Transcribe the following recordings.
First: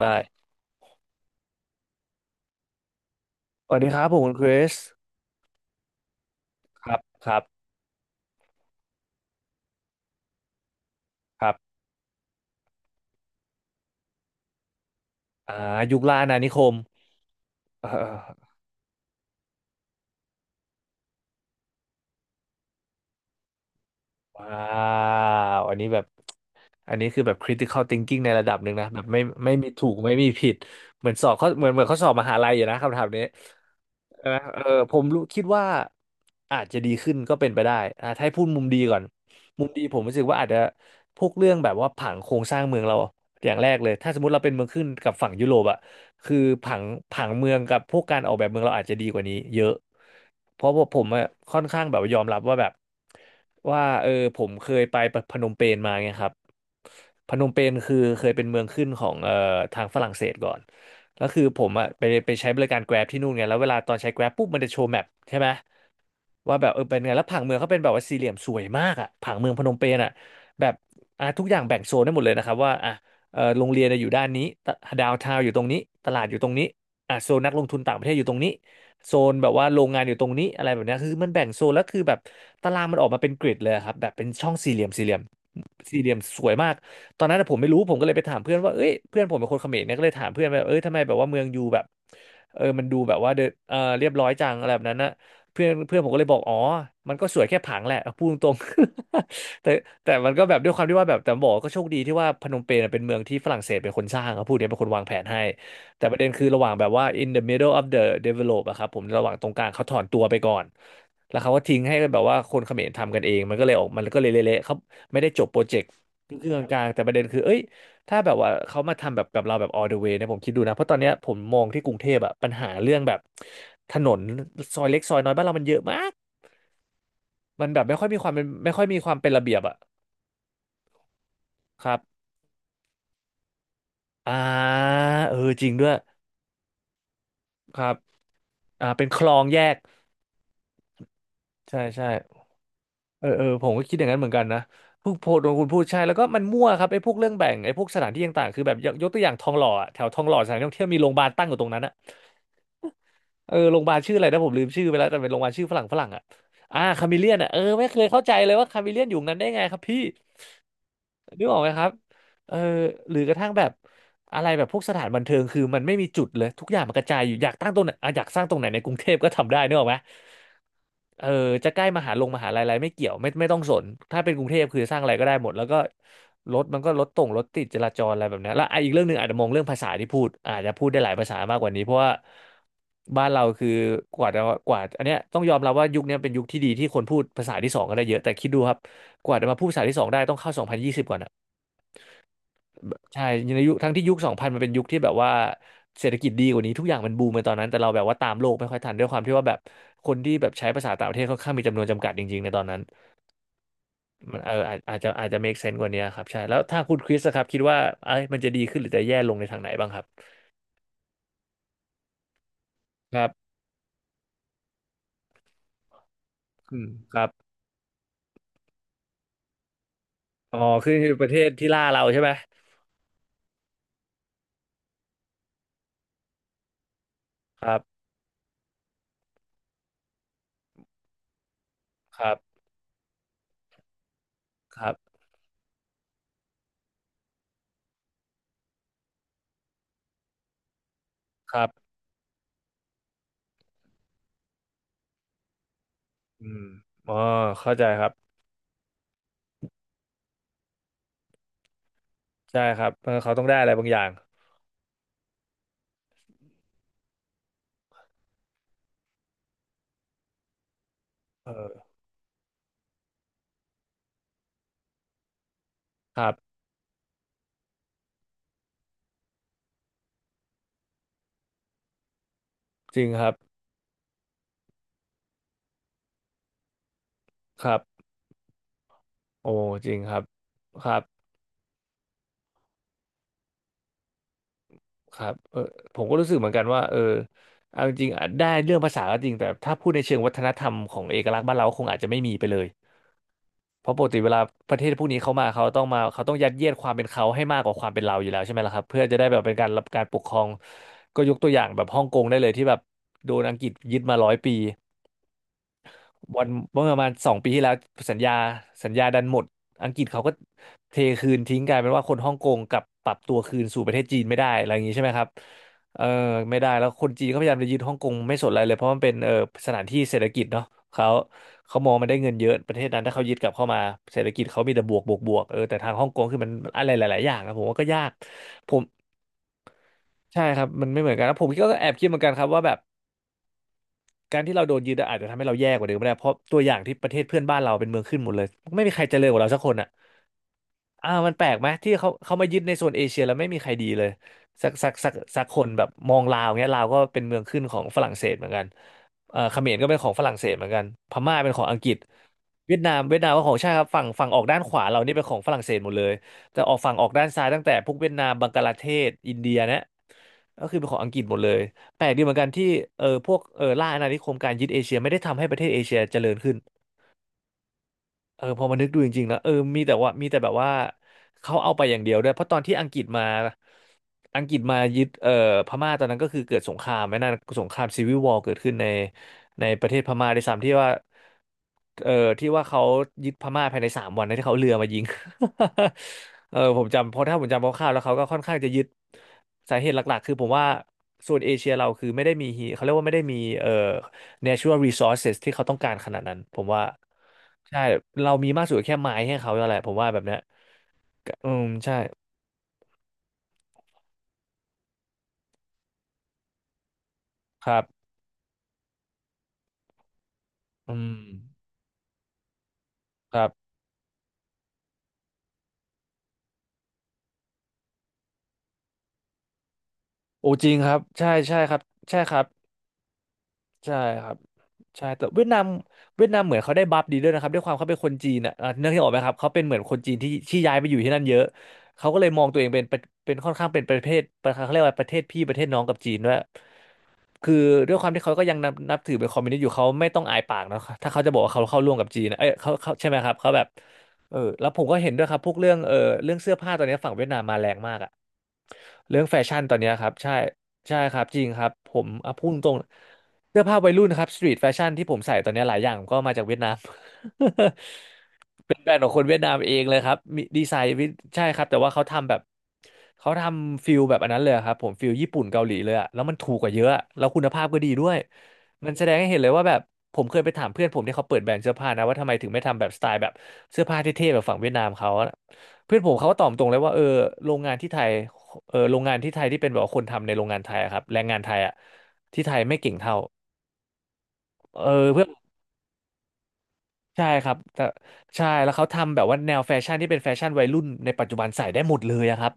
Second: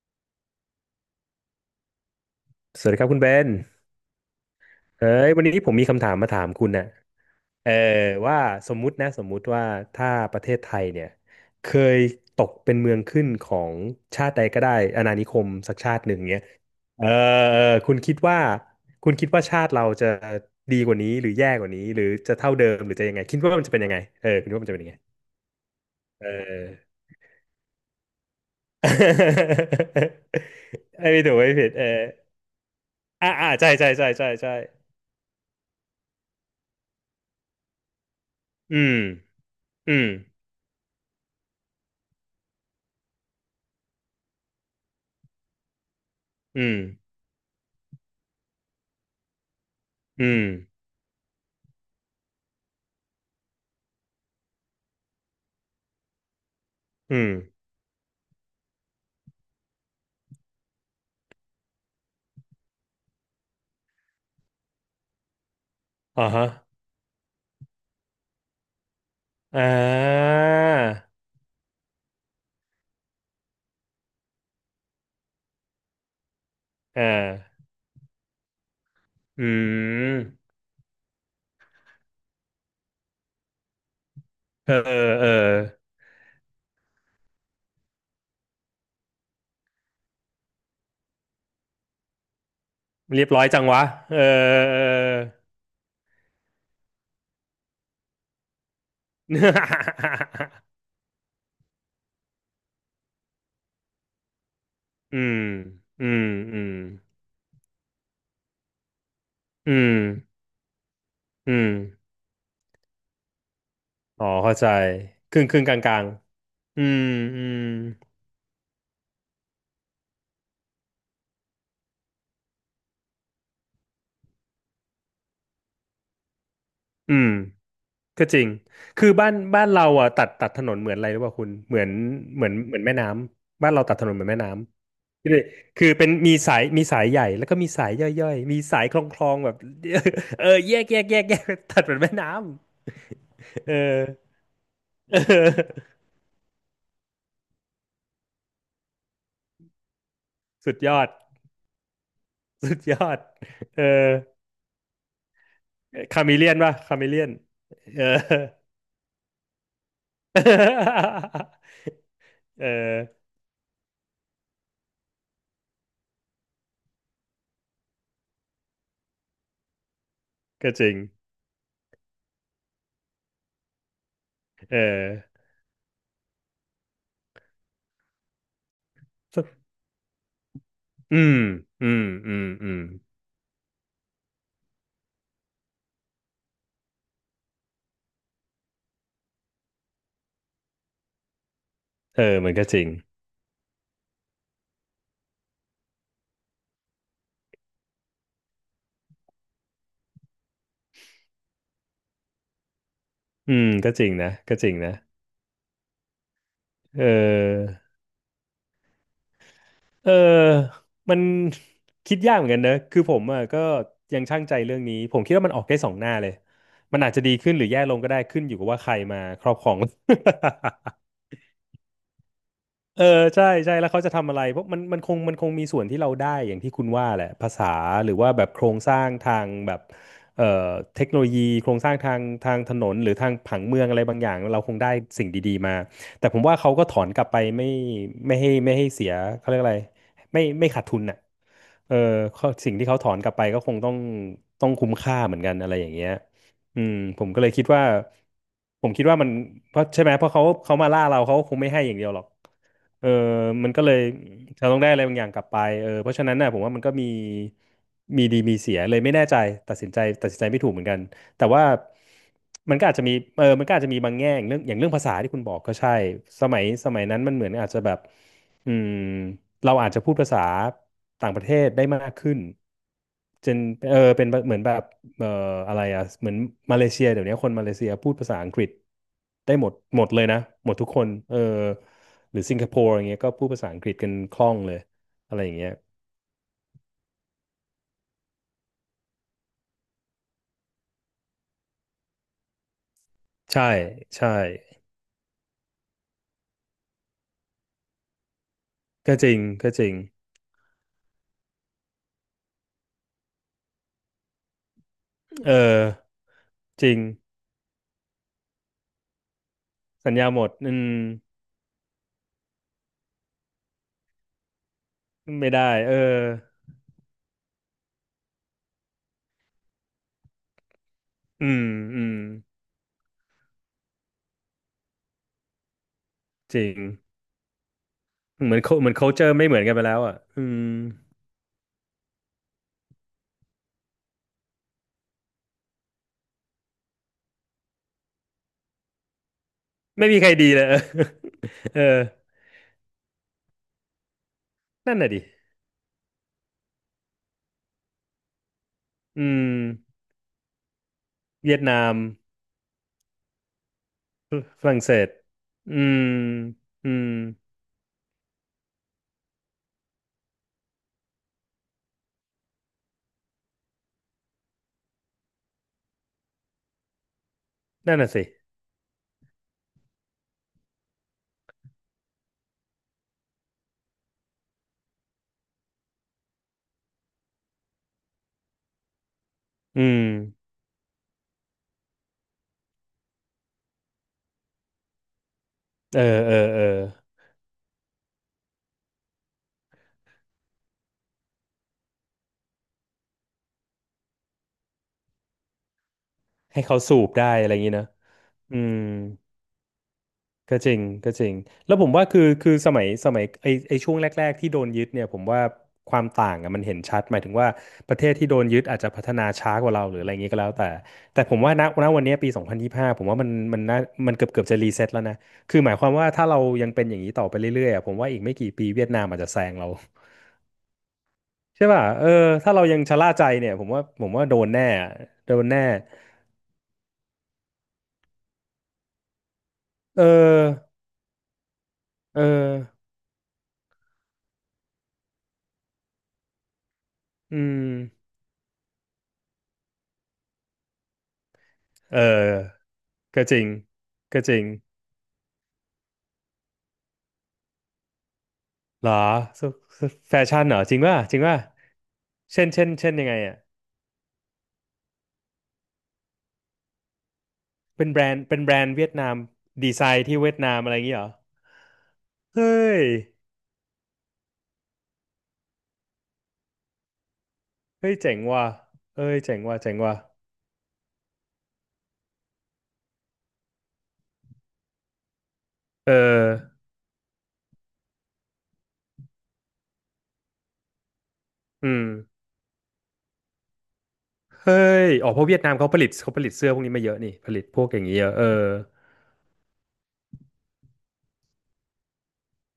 ได้สวัสดีครับคุณเบนสวัสดีครับผมคุณคริสเอ้ยวันนี้ผมมีคำถามมาถามคุณคนะรับครับเออว่าสมมุตินะสมมุติว่าถ้าประเทศไทยเนี่ยครัเคบยตกเป็นเมืองขึ้นของชาติใดก็ได้อาณานิคมอ่าสักชายุคติหนึ่ล่างอาณาเนี้ยนิคมเออเออเอคุณคิดว่าอคุณคิดว่าชาติเราจะดีกว่านี้หรือแย่กว่านี้หรือจะเท่าเดิมหรือจะยังไงคิดว่ามันจะเป็นยังไงเออคุณคิดว้าว่ามันจะเป็นยังไงวเออันอ นี้คือแบบ critical thinking ในระดับหนึ่งนะแบบไม่มีถูกไม่มีผิดเหมื อนไม่สอถูบกเขาไม่เหมืผิอดนเหมืเอออนเขาสอบมหาลัยอยู่นะคำถามนี้อ่าอ่าใช่ใช่ใช่ใช่นะใช่เออผมรู้คิดว่าอาจจะดีขึ้นก็เป็นไปได้อ่ะถ้าให้พูดมุมอืดีมก่อนมุมดีอืผมมรู้สึกว่าอาจจะพวกเรื่องแบบว่าผังโครงสร้างเมืองเราอย่างแรกเลยถ้าสมมติเราเป็นเมืองขึ้นกับฝั่งยุโรปอะคืออืผัม งผังเมืองกับพวกการออกแบบเมืองเราอาจจะดีกว่านี้เยอะอืม เพราะว่าผมอะค่อนข้างแบบยอมรับว่าแบบว่าเออผมเคยไปพนมเปญมาไงครับ อืมพนมเปญคือเคยเป็นเมืองขึ้นของทางฝรั่งเศสก่อนแล้วคือผมอะไปใช้บริการ Grab ที่นู่นไงแล้วเวลาตอนใช้ Grab ปุ๊บมันจะโชว์แมปใช่ไหมอ่าฮะว่าแบบเออเป็นไงแล้วผังเมืองเขาเป็นแบบว่าสี่เหลี่ยมสวยมากอะผังเมืองพอ่นมเปญอะาแบบอ่ะทุกอย่างแบ่งโซนได้หมดเลยนะครับว่าอ่ะเออโรงเรียนอะอยู่ด้านนี้ดาวทาวอยู่ตรงนี้ตลาดอยู่ตรงนี้อ่าอ่ะโซนนักลงทุนต่างประเทศอยู่ตรงนี้ โซนอืแบบว่าโรงงานอยู่ตรงนี้มอะไรแบบเนี้ยคือมันแบ่งโซนแล้วคือแบบตารางมันออกมาเป็นกริดเลยครับแบบเป็นช่องเอสี่เหอลี่ยมสี่เหลี่ยมเออสี่เหลี่ยมสวยมากตอนนั้นผมไม่รู้ผมก็เลยไปถามเพื่อนว่าเอ้ยเพื่อนผมเป็นคนเขมรเนี่ยก็เลยถามเพื่อนว่าเอ้ยทำไมแบบว่าเมืองยูแบบเออมันดูแบบเรียบว่าเดร้อยนจังวะเรียบเออร้อยจังอะไรเอแบอ บนั้นนะเพื่อนเพื่อนผมก็เลยบอกอ๋อมันก็สวยแค่ผังแหละพูดตรงๆ แต่แต่มันก็แบบ ด้วยความที่ว่าแบบแต่บอกก็โชคดีที่ว่าพนมเปญน่ะเป็นเมืองที่ฝรั่งเศสเป็นคนสร้างครับพูดเนี้ยเป็นคนวางแผอืนมให้ แต่อืประมเด็นคืออืระหว่ามงแบบว่า in the middle of the develop อะครับผมระหว่างตรงกลางอืเขาถมอนตัวไปก่อนแล้วเขาอืก็มทิ้งให้แบบว่าคนเขมรทำกันเองมันก็เลยออกมันก็อ๋เลอยเข้าเละๆใจเขาไม่ได้คจรึ่บงคโปรรึ่งกเจลางกกต์ลางครึ่งๆกๆอืลางๆมแต่ประเด็นคืออืเอ้มยถ้าแบบว่าเขามาทำแบบกับเราแบบ all the way เนี่ยผมคิดดูนะเพราะตอนเนี้ยผมมองที่กรุงเทพอะปัญหาเรื่องแบบถนนซอยเล็กซอยน้อยบ้านเรามันเยอะมากอืม มันแบบไม่ค่อยมีคก็วามจเป็นริง ไม่ค่อยมีคคือวามบ้าเป็นนระเบียบบ้านอะเราอ่ะตัดถนนเหมือนอะไรหรือเปล่าคุณเหมือคนรับเหมือนเหมือนแม่น้ำบ้านเราตัดถนนเหมือนอ่าแม่น้ำคืเอออจริงด้คือวยเป็นมีสายใหญ่แล้วก็มีคสารัยบย่อยๆมีสายอ่าคลอเป็งนคคลลอองงแบบ แยก เออแยก ตัใช่ดเหมือนใช่ แม่น้ำ เออเออผ เอมอ ก็คิดอย่างนั้นเหมือนกันนะเพิ่ เงโพสต์โดนคุณพูดออใช่แล้วก็มันมั่วครับไอ้พวกเรื่องแบ่งไอ้พวกสถานที่ต่างๆคือแบบยกตัวอย่างทองหล่ออะแถวทองหล่อสถานที่ท่อสุงดเที่ยยวมีอโรดงพยาบาลตั้งอยู่ตรงนั้นอะสุดยอดเออโรเองอพยาบาลชื่ออะไรนะผมลืมชื่อไปแล้วแต่เป็นโรงพยาบาลชื่อฝรั่งคาอะมิเลียนป่ะอ่าคาคามิเมเลียเลีนยนอะเออไม่เคเอยอ เข้าใจเลยว่าคาเมเลียนอยู่นั้นได้ไงครับพี่นึกออกไหมครับ เออเอหรืออกระทั่งแบบอะไรแบบพวกสถานบันเทิงคือมันไม่มีจุดเลยทุกอย่างมันกระจายอยู่อยากตั้งตรงไหนอ่ะอยากสร้างตรงไหนในกรุงเทพก็ทำได้นึกออกไหม ก็จริงเออจะใกล้มหาลัยอะไรไม่เกี่ยวไม่ต้องสนถ้าเป็นกรุงเทพเอคือสร้างอะไรก็ได้อหมดแล้วก็รถมันก็รถติดจราจรอะไรแบบเนี้ยแล้วอ่ะอีกเรื่องหนึ่งอาจจะมองเรื่องภาษาที่พูดอาจจะพูดได้หลายอืภาษามมากกว่านี้อืเพราะมว่าอืมอืม บ้านเราคือกว่าจะกว่าอันเนี้ยต้องยอมรับว่ายุคเนี้ยเป็นยุคที่ดีที่คนพูดภาษาที่สองกันได้เยอะแต่คิดดูครับกว่าจะมาพูดภาษาที่สองได้ต้องเข้า2020ก่อนะ เออมันก็จริง ใช่ในยุคทั้งที่ยุคสองพันมันเป็นยุคที่แบบว่าเศรษฐกิจดีกว่านี้ทุกอย่างมันบูมในตอนนั้นแต่เราแบบว่าตามโลกไม่ค่อยทันด้วยความที่ว่าแบบคนที่แบบใช้ภาษาต่างประเทศค่อนข้างมีจำนวนจำกัดจริงๆในตอนนั้นอืมก็จริงนะมันเออก็จริงนะอาจจะ make sense กว่านี้ครับใช่แล้วถ้าคุณเคริสอะครับคิดออว่าเอ้ยมันจะดีขึ้นหรือจะแย่ลงในทางไหนบ้างครับเออมันคิดยากเหมือนกันนะคือผคมรัอ่ะบก็ยังชั่งใจเรื่องนี้ผมคิดว่ามันออกได้สองหน้าเลยอืมมันอาจคจะรับดีขึ้นหรือแย่ลงก็ได้ขึ้นอยู่กับว่าใครมาครอบครอง อ๋อคือ ประเทศที่ล่าเราใช่ไหมเออใช่ใช่แล้วเขาจะทำอะไรเพราะมันคงมีส่วนที่เราได้อย่างที่คุณว่าแหละภาคษารับหรือว่าแบบโครงสร้างทางแบบเอ่อเทคโนโลยีโครงสร้างทาคงรัทาบงถนนหรือทางผังเมืองอะไรบางอย่างเราคงคได้รับสิ่งดีๆมาแต่ผมว่าเขาก็ถอนกลับไปไม่ให้ไม่ให้เสียเขาเรียกอะไรไม่ขาดทุนน่ะครัเออบเขาสิ่งที่เขาถอนกลับไปก็คงต้องคุ้มค่าเหมือนกันอะไรอย่างเงี้ย อืมอืมอ๋อผมก็เลยคิดเข้าใจว่าครับผมคิดว่ามันเพราะใช่ไหมเพราะเขามาล่าเราเขาคงไม่ให้อย่างเดียวหรอกใช่ครับเอเอออเขาต้องได้อะมัไรนก็บางเลอยย่างเราต้องได้อะไรบางอย่างกลับไปเออเพราะฉะนั้นน่ะผมว่ามันก็มีมีดีมีเสียเลยไม่แน่ใจตัดสินใจไม่ถูกเหมือนกันแต่ว่าเออมันก็อาจจะมีเออมันก็อาจจะมีบางแง่อย่างเรื่องอย่างเรื่องภาษาที่คุณบอกก็ใช่ครัสบมัยสมัยนั้นมันเหมือนอาจจะแบบอืมเราอาจจะพูดภาษาต่างประเทศได้มากขึ้นจริงครับจนเออเป็นเหมือนแบบ เอ่ออะไรอ่ะเหมือนมาเลเซียเดี๋ยวนี้คนคมาเลรับ เซียพูดภาษาอังกฤษโอ้ได้หมดจริงหมดครัเลบยนะหมดทุคกรัคบนเออหรือสิงคโปร์อย่างเงี้ยก็พูดภาษาอังกฤษกันคล่องเลยครัอะบไรอย่าเองอเงี้ยผมก็รู้สึกเหมือนกันว่าเอาจริงๆอาจได้เรื่องภาษาก็จริงแต่ถ้าพูดในเชิงวัฒนธรรมของเอกลักษณ์บ้านเราคงอาจจะไม่มีไปเลยใช่เพราะปกติเวใช่ลาประเทศพวกนี้เขามาเขาต้องมาเขาต้องยัดเยียดความเป็นเขาให้มากกว่าความเป็นเราอยู่แล้วใช่ไหมล่ะครับเพื่อจะก็ได้จริแบงบเป็นกาก็รรัจบริงการปกครองก็ยกตัวอย่างแบบฮ่องกงได้เลยที่แบบโดนอังกฤษยึดมา100 ปี เออวันเมื่อจปริงระมาณ2 ปีที่แล้วสัญญาสัญญาดันหมดอังกฤษสัญเขาญาก็หมดอืเทมคืนทิ้งกลายเป็นว่าคนฮ่องกงกลับปรับตัวคืนสู่ประเทศจีนไม่ได้อะไรอย่างนี้ใช่ไหมครับไม่ได้เออเออไม่ได้แล้วคนจีนเขาพยายามจะยึดฮ่องกงไม่สนอะไรเลยเพราะมันเป็นสถานที่เศรษฐกิจเนาะเขาอืมเขามองอืมันมได้เงินเยอะประเทศนั้นถ้าเขายึดกลับเข้ามาเศรษฐกิจเขามีแต่บวกบวกบวกแต่ทางฮ่องกงคือมันจริงอะไรหลายๆอย่างอะผมว่าก็ยากเหมือน ผ มเหมือน culture ไม่เหมือนกันไปแล้วอ่ะอืใช่ครัมบมันไม่เหมือนกันแล้วผมก็แอบคิดเหมือนกันครับว่าแบบ การที่เราโดนยึดอะอาจจะทำให้เราแย่กว่าเดิมก็ได้เพราะตัวอย่างที่ประเทศเพื่อนบ้านเราเป็นเมืองขึ้นหมดเลยไม่มีใครเจริญกว่าเราสักคนอะ ไม่มีใครดีเลย อ่ามันแปลกไหม เอที่อเขามายึดในโซนเอเชียแล้วไม่มีใครดีเลยสักสักนั่นสัน่ะกดิสักคนแบบมองลาวเงี้ยลาวก็เป็นเมืองขึ้นของฝรั่งเศสเหมือนกันอืมเขมรก็เป็นของฝรั่งเศสเหมือนกันพม่าเป็นเวียขดองนาอังกฤม ษเวียดนามก็ของใชาติครับฝั่งออก ด้านฝขรั่งวาเศเราสนี่เป็นของฝรั่งเศอืสหมดมเลยแต่ออกอืฝั่งออม กด้านซ้ายตั้งแต่พวกเวียดนามบังกลาเทศอินเดียเนี่ยก็คือเป็นของอังกฤษหมดเลยแปลกดีเหมือนกันที่พวกล่าอาณานิคมการยึดเอเชียไม่ได้ทำให้ประเทศเอเชียเจริญขึ้น นั่นน่ะสิเออพอมานึกดูจริงๆแล้วมีแต่ว่ามีแต่แบบว่าเขาเอาไปอย่างเดียวด้วยเพราะตอนที่อังกฤษมาอังกฤษมายึดพม่าตอนนั้นก็คือเกิดสงครามไหมนั่นสงครามซีวิลวอร์เกิดขึ้นในอืประเทศมพม่าในสามที่ว่าเออที่ว่าเขายึดพม่าภายใน3 วันนะที่เขาเอาเรือมายิง เออเออ เออเออผมจำเพราะถ้าผมจำคร่าวๆแล้วเขาก็ค่อนข้างจะยึดสาเหตุหลักๆคือผมว่าโซนเอเชียเราคือไม่ได้มีฮีเขาเรียกว่าไม่ได้มีnatural resources ที่เขาต้องการขนาดนั้นผให้มเขาว่าสูบได้อะไรอย่างนี้ใช่นะ เรามีอืมากสุม ดแค่ไม้ให้เขาแล้วแหละผมว่าแบบเนี้ยก็จริง ก็จริง อืมแล้วผมใช่ว่าคือคือสมัย สมัยไอไอช่วงแรกๆที่โดนยึดเนี่ยผมว่าความต่างอะมันเห็นชัดหมายถึงว่าครัประเทบศที่โดนยึดอาจจะพัฒนาช้ากว่าเราหรืออะไรอย่างนี้ก็แล้วแต่ อืมแต่ผมว่าณณวันนี้ปี2025ผมว่ามันครับมันน่ามันเกือบจะรีเซ็ตแล้วนะคือหมายความว่าถ้าเรายังเป็นอย่างนี้ต่อไปเรื่อยๆอะผมว่าอีกไม่กี่ปีเวียดนามอาจจะแซงเรา โอ้จริงครับใช่ใช่ใช่ครับป่ะเออใช่ครับถ้าเรายังชะล่าใจเนี่ยผมว่าใช่ผมคว่ารัโดบนแน่อะใช่แต่โดเวียนดนาแน่มเหมือนเขาได้บัฟดีด้วยนะครับด้วยความเขาเป็นคนจีนอ่ะเนื่องที่ออกไหมครับเขาเป็นเหมือนคนเจีนที่ที่ออย้ายไปอยู่ที่นั่นเยอะเขาก็เออเลยมองตัวเองเป็นค่อนข้างเป็นประเทศประเขาเรียกว่าประเทศพี่ประเทศน้องกับจีนด้วย อืคือด้วยความมที่เขาก็ยังนับถือเป็นคอมมิวนิสต์อยู่เขาไม่ต้องอายปากนะถ้าเขาจะบอกว่าเขาเข้าร่วมเอกับจีนอนะเอ้ยเขาใช่ไหมก็ครัจบริงเขาแบบก็จเออริงแล้วผมก็เห็นด้วยครับพวกเรื่องเสื้อผ้าตอนนี้ฝั่งเวียดนามมาแรงมากอะ เหรอเรื่องแฟสชั่นตอนสเนี้ยครับแฟใช่ชั่นเหรอจริงใช่ป่ะคจริรังบป่ะจริงครับผมอ่ะเช่พูนดเช่ตนรงเช่นยังไงอ่ะๆเสื้อผ้าวัยรุ่นนะครับสตรีทแฟชั่นที่ผมใส่ตอนเนี้ยหลายอย่างก็มาจากเวียดนาม เป็นแบรนด์เป็นแบร นเป็ด์นเวีแบยรดนด์ขอนางมคนเวียดนามดีเองไซเลยน์ครัที่บเวียดมีนามดีอะไซไรอย่างน์งี้เหวิรอใช่ครับแต่ว่าเขาทำแบบเฮ้ยเขาทำฟิลแบบอันนั้นเลยครับผมฟิลญี่ปุ่นเกาหลีเลยอะแล้วมันถูกกว่าเยอะอะแล้วคุณภาพก็ดีเฮ้ยด้วเจ๋ยงว่ะมันแสเฮ้ดงยให้เจ๋เห็นงเลยว่ะว่าเจ๋แบงบว่ะผมเคยไปถามเพื่อนผมที่เขาเปิดแบรนด์เสื้อผ้านะว่าทำไมถึงไม่ทำแบบสไตล์แบบเสื้อผ้าเท่ๆแบบฝั่งเวียดนามเขา เอเพื่อนผมเขาอก็ตอบตรงเลยว่าเออโรงงานที่ไทยเออโรงงานที่ไทยที่เป็นแบบว่าคนทำในโรงงานไทยอะครับแรงงานไทยอ่ะอืมที่ไทยไม่เก่งเท่าเฮ้เอยออ๋อเพเพื่อราะน เวียดนามเขาผลิตเสื้อพวกนี้มาเยอะนี่ใช่ผลิตครับพวกอแต่ย่างนี้เยอะเออ ใช่แล้วเขาทำแบบว่าแนวแฟชั่นที่เป็นแฟชั่นวัยรุ่นในปัจจุบันใส่ได้หมดเลยอะครับ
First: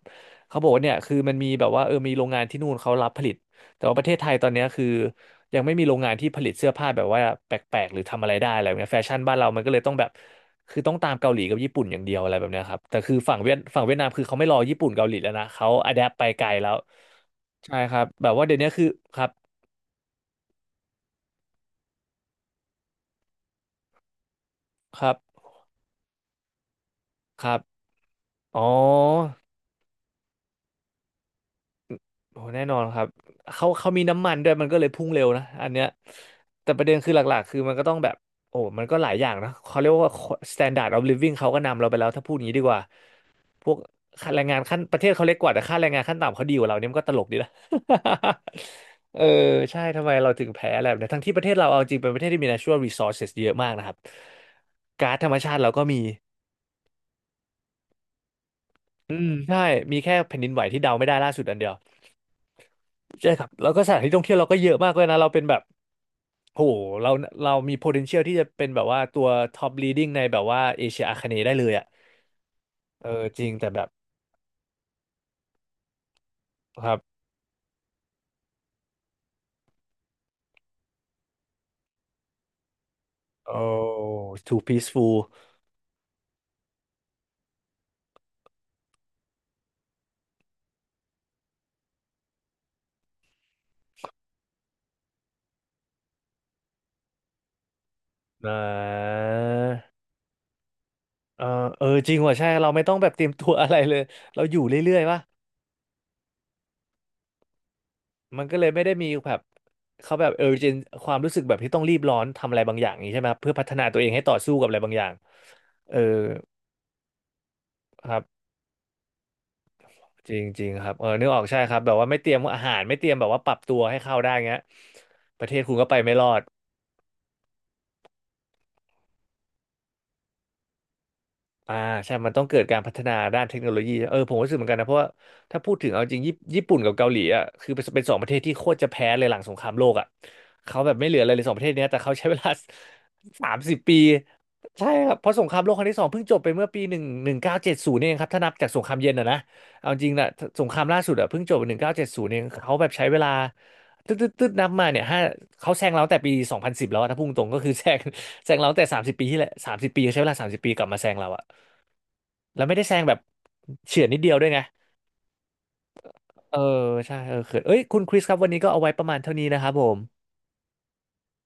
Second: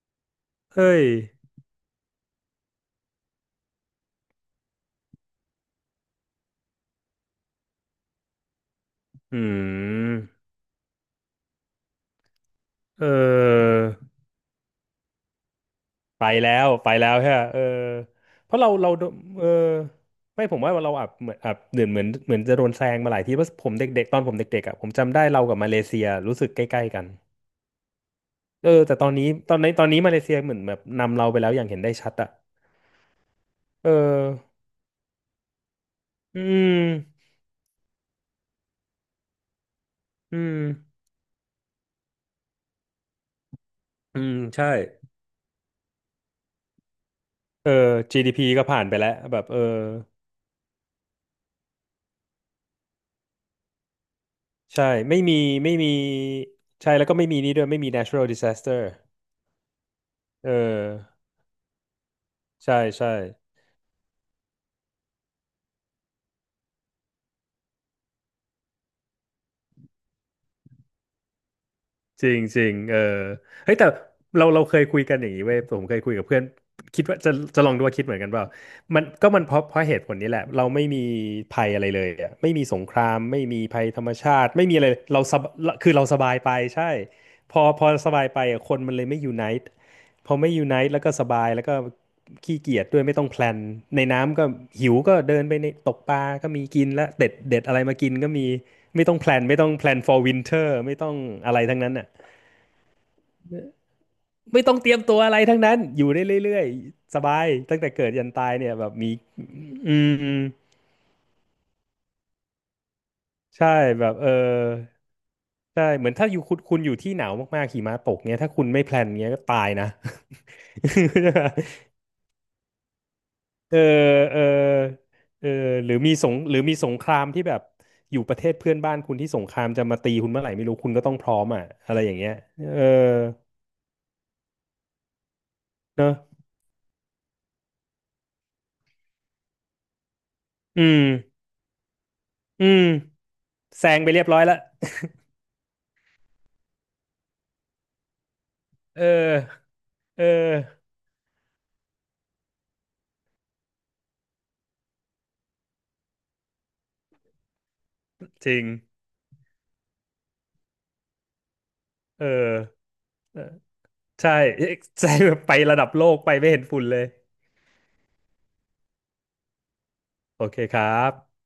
เขาบอกว่าเนี่ยเฮ้ยคือมันมีแบบว่าเออมีโรงงานที่นู่นเขารับผลิตแต่ว่าประเทศไทยตอนเนี้ยคือยังไม่มีโรงงานที่ผลิตเสื้อผ้าแบบว่าแปลกๆหรือทำอะไรได้อะไรแบบเนี้ยแฟชั่นบ้าอืนเรามันก็เลยต้องแบบมคือต้องตามเกาหลีกับญี่ปุ่นอย่างเดียวอะไรแบบเนี้ยครับแต่เอคืออ ฝั่งเวียดนามคือเขาไม่รอญี่ปุ่นเกาหลีแล้วนะเขาอะแดปไปไปไกลแล้แล้ววไปแล้วใช่ปะเออใช่ครับแบบว่าเพเดี๋ยราะวนี้เราคือเราครับเออไม่ผมว่าเราอับเหมือนอับเหมือนเหมือนเหมือนจะโดนแซงมาหลายทีเพราะผมเด็กๆตอนผมเด็กๆอ่ะผมครัจำได้เราบกับมาเลเซียรู้สึกใกล้ๆกันครับอ๋อ เออแต่ตอนนี้ตอนนี้มาเลเซียเหมือนแบบนำเราไปแล้วอย่างเห็นได้ชัดอ่ะโอ้แน่นอนครับเขาเอเขาอมีน้ำมันด้วยมันก็เลยพุ่งเร็วนะอันเนี้ยอืแต่ประเด็นคือหมลักๆคือมันก็ต้องแบบโอ้มันก็หลายอย่างนะเขาเรียกว่า อืม standard of living เขาก็นำเราไปแล้วถ้าพูดอย่างนี้ดีกว่าพวกอืค่ามแรงงานใช่ขั้นประเทศเขาเล็กกว่าแต่ค่าแรงงานขั้นต่ำเขาดีกว่าเราเนี่ยมันก็ตลกดีนะ เออ GDP ก็ผ่านไปแล้ว เออแบบเออใช่ทำไมเราถึงแพ้อะไรแบบนี้ทั้งที่ประเทศเราเอาจริงเป็นประเทศที่มี natural resources เยอะมากนะครับใช่ก๊าซไม่ธรรมีมชาติเราไม่ก็มีมีใช่แล้วก็ไม่มีนี่ด้วยไม่มี natural disaster อืมใช่มีแค่แผ่นดิเอนไหวที่เดาไม่ได้อล่าสุดอันเดียวใช่ใช่ใช่ครับแล้วก็สถานที่ท่องเที่ยวเราก็เยอะมากเลยนะเราเป็นแบบ โหเราเรามี potential ที่จะเป็นแบบว่าตัว top leading ในแบบว่าเอเชียอาคเนย์ได้เลยอ่ะจริงจริงเอเอออจริงแต่เฮ้ยแบแต่บเราเคยคุยกันอย่างนี้เว้ยผมเคยคุยกับเพื่อนครับคิดว่าจะจะลองดูว่าคิดเหมือนกันเปล่ามันก็มันเพราะเหตุผลนี้แหละเราไม่มีภัยอะไรเลยอะไม่มีสงครามไม่โอ้ มีภัยธรรมชาติ too ไม่มีอะไรเลย peaceful เราสบคือเราสบายไปใช่พอพอสบายไปอะคนมันเลยไม่ยูไนต์ พอไม่ยูไนต์แล้วก็สบายแล้วก็ขี้เกียจด้วยไม่ต้องแพลนในน้ำก็หิวก็เดินไปในตกปลาก็มีกินและเด็ดเด็ดอะไรมากินก็มีนไม่ต้องะแพลนไม่ต้องแพลน for winter ไม่ต้องเอออะไรทั้งเออนั้นอ่ะจริงว่ะใช่เราไม่ต้องแบบเตรียมตัวอะไรเลย เราอยู่ไม่ต้องเตเรื่รีอยมยๆตัวะวอะไรทั้งนั้นอยู่ได้เรื่อยๆสบายตั้งแต่เกิดยันมันตายก็เลยเนี่ยไม่แบได้บมีมีแบบอืเขาแบบมเออเจนความรู้สึกแบบที่ต้องรีบร้อนทำอะไรบางอย่างอย่างนี้ใช่ไหมครับเพื่อพัใช่ฒนาตัวแบเองบให้เออต่อสู้กับอะไรบางอย่างใช่เออเหมือนถ้าอยู่คุณคุณอยู่ที่หนาวมากๆหิมะคตรักเงี้บ ยถ้าคุณไม่แพลนเงี้ยก็ตายนะ จริงจริงครับเออนึกออกใช่ครับ แบบว่าไม่เตรียมอาหารไม่เตรียมแบบว่าปรับตัเออวให้เข้าได้เออเงี้ยปเอระอเทศคุณก็หรืไปอไม่มีรสองด หรือมีสงครามที่แบบอยู่ประเทศเพื่อนบ้านคุณที่สงครามจะมาตีคุณเมื่อไหร่ไม่รู้คุณก็ต้องพร้อมอ่ะอ่าอะไรอใช่ย่างเงี้มัยนต้องเกิดกาเออรพัฒนาด้านเทคโนโลยีเออผมก็รู้สึกเหมือนกันนะเพราะว่าถ้าพูดถึงเอาเนอะจริงญี่ปุ่นกับเกาหลีอ่ะคือเป็นสองประเทศที่โคตรจะแพ้เลยหลังสงครามโลกอ่ะเขาอืแบบมไม่เหลืออะไรเลยสองประเทศเนี้ยแต่เขาใช้เวลา อืม สามสิบแซปีงไปเรียบร้อยละใช่ครับเพราะสงครามโลกครั้งที่สองเพิ่งจบไปเมื่อปีหนึ่งเก้าเจ็ดศูนย์เองครับถ้านับจากสงครามเอเย็นอ่ะนะอเอาจริงเอนะสงคอรามล่าสุดอ่ะเพิ่งจบหนึ่งเก้าเจ็ดศูนย์เองเขาแบบใช้เวลาตึ๊ดตึ๊ดตึ๊ดนับมาเนี่ยห้าเขาแซงเราตั้งแต่ปี2010แล้วอะถ้าพุ่งตรงก็คือ แซงจแซงริงเราตั้งแต่30 ปีที่แล้วสามสิบปีใช้เวลาสามสิบปีกลับมาแซงเราอะ เออแล้วไม่ได้แซงแบบเออเฉื่อนนิดเดีใช่ ยวด้วยไง แซงแบบไประดับโลกไปไม่เออเห็นฝุ่นเลยใช่เออเขินเอ้ยคุณคริสครับวันนี้ก็เอาไว้ประมาณเท่านี้นะครับผมโอเคครับ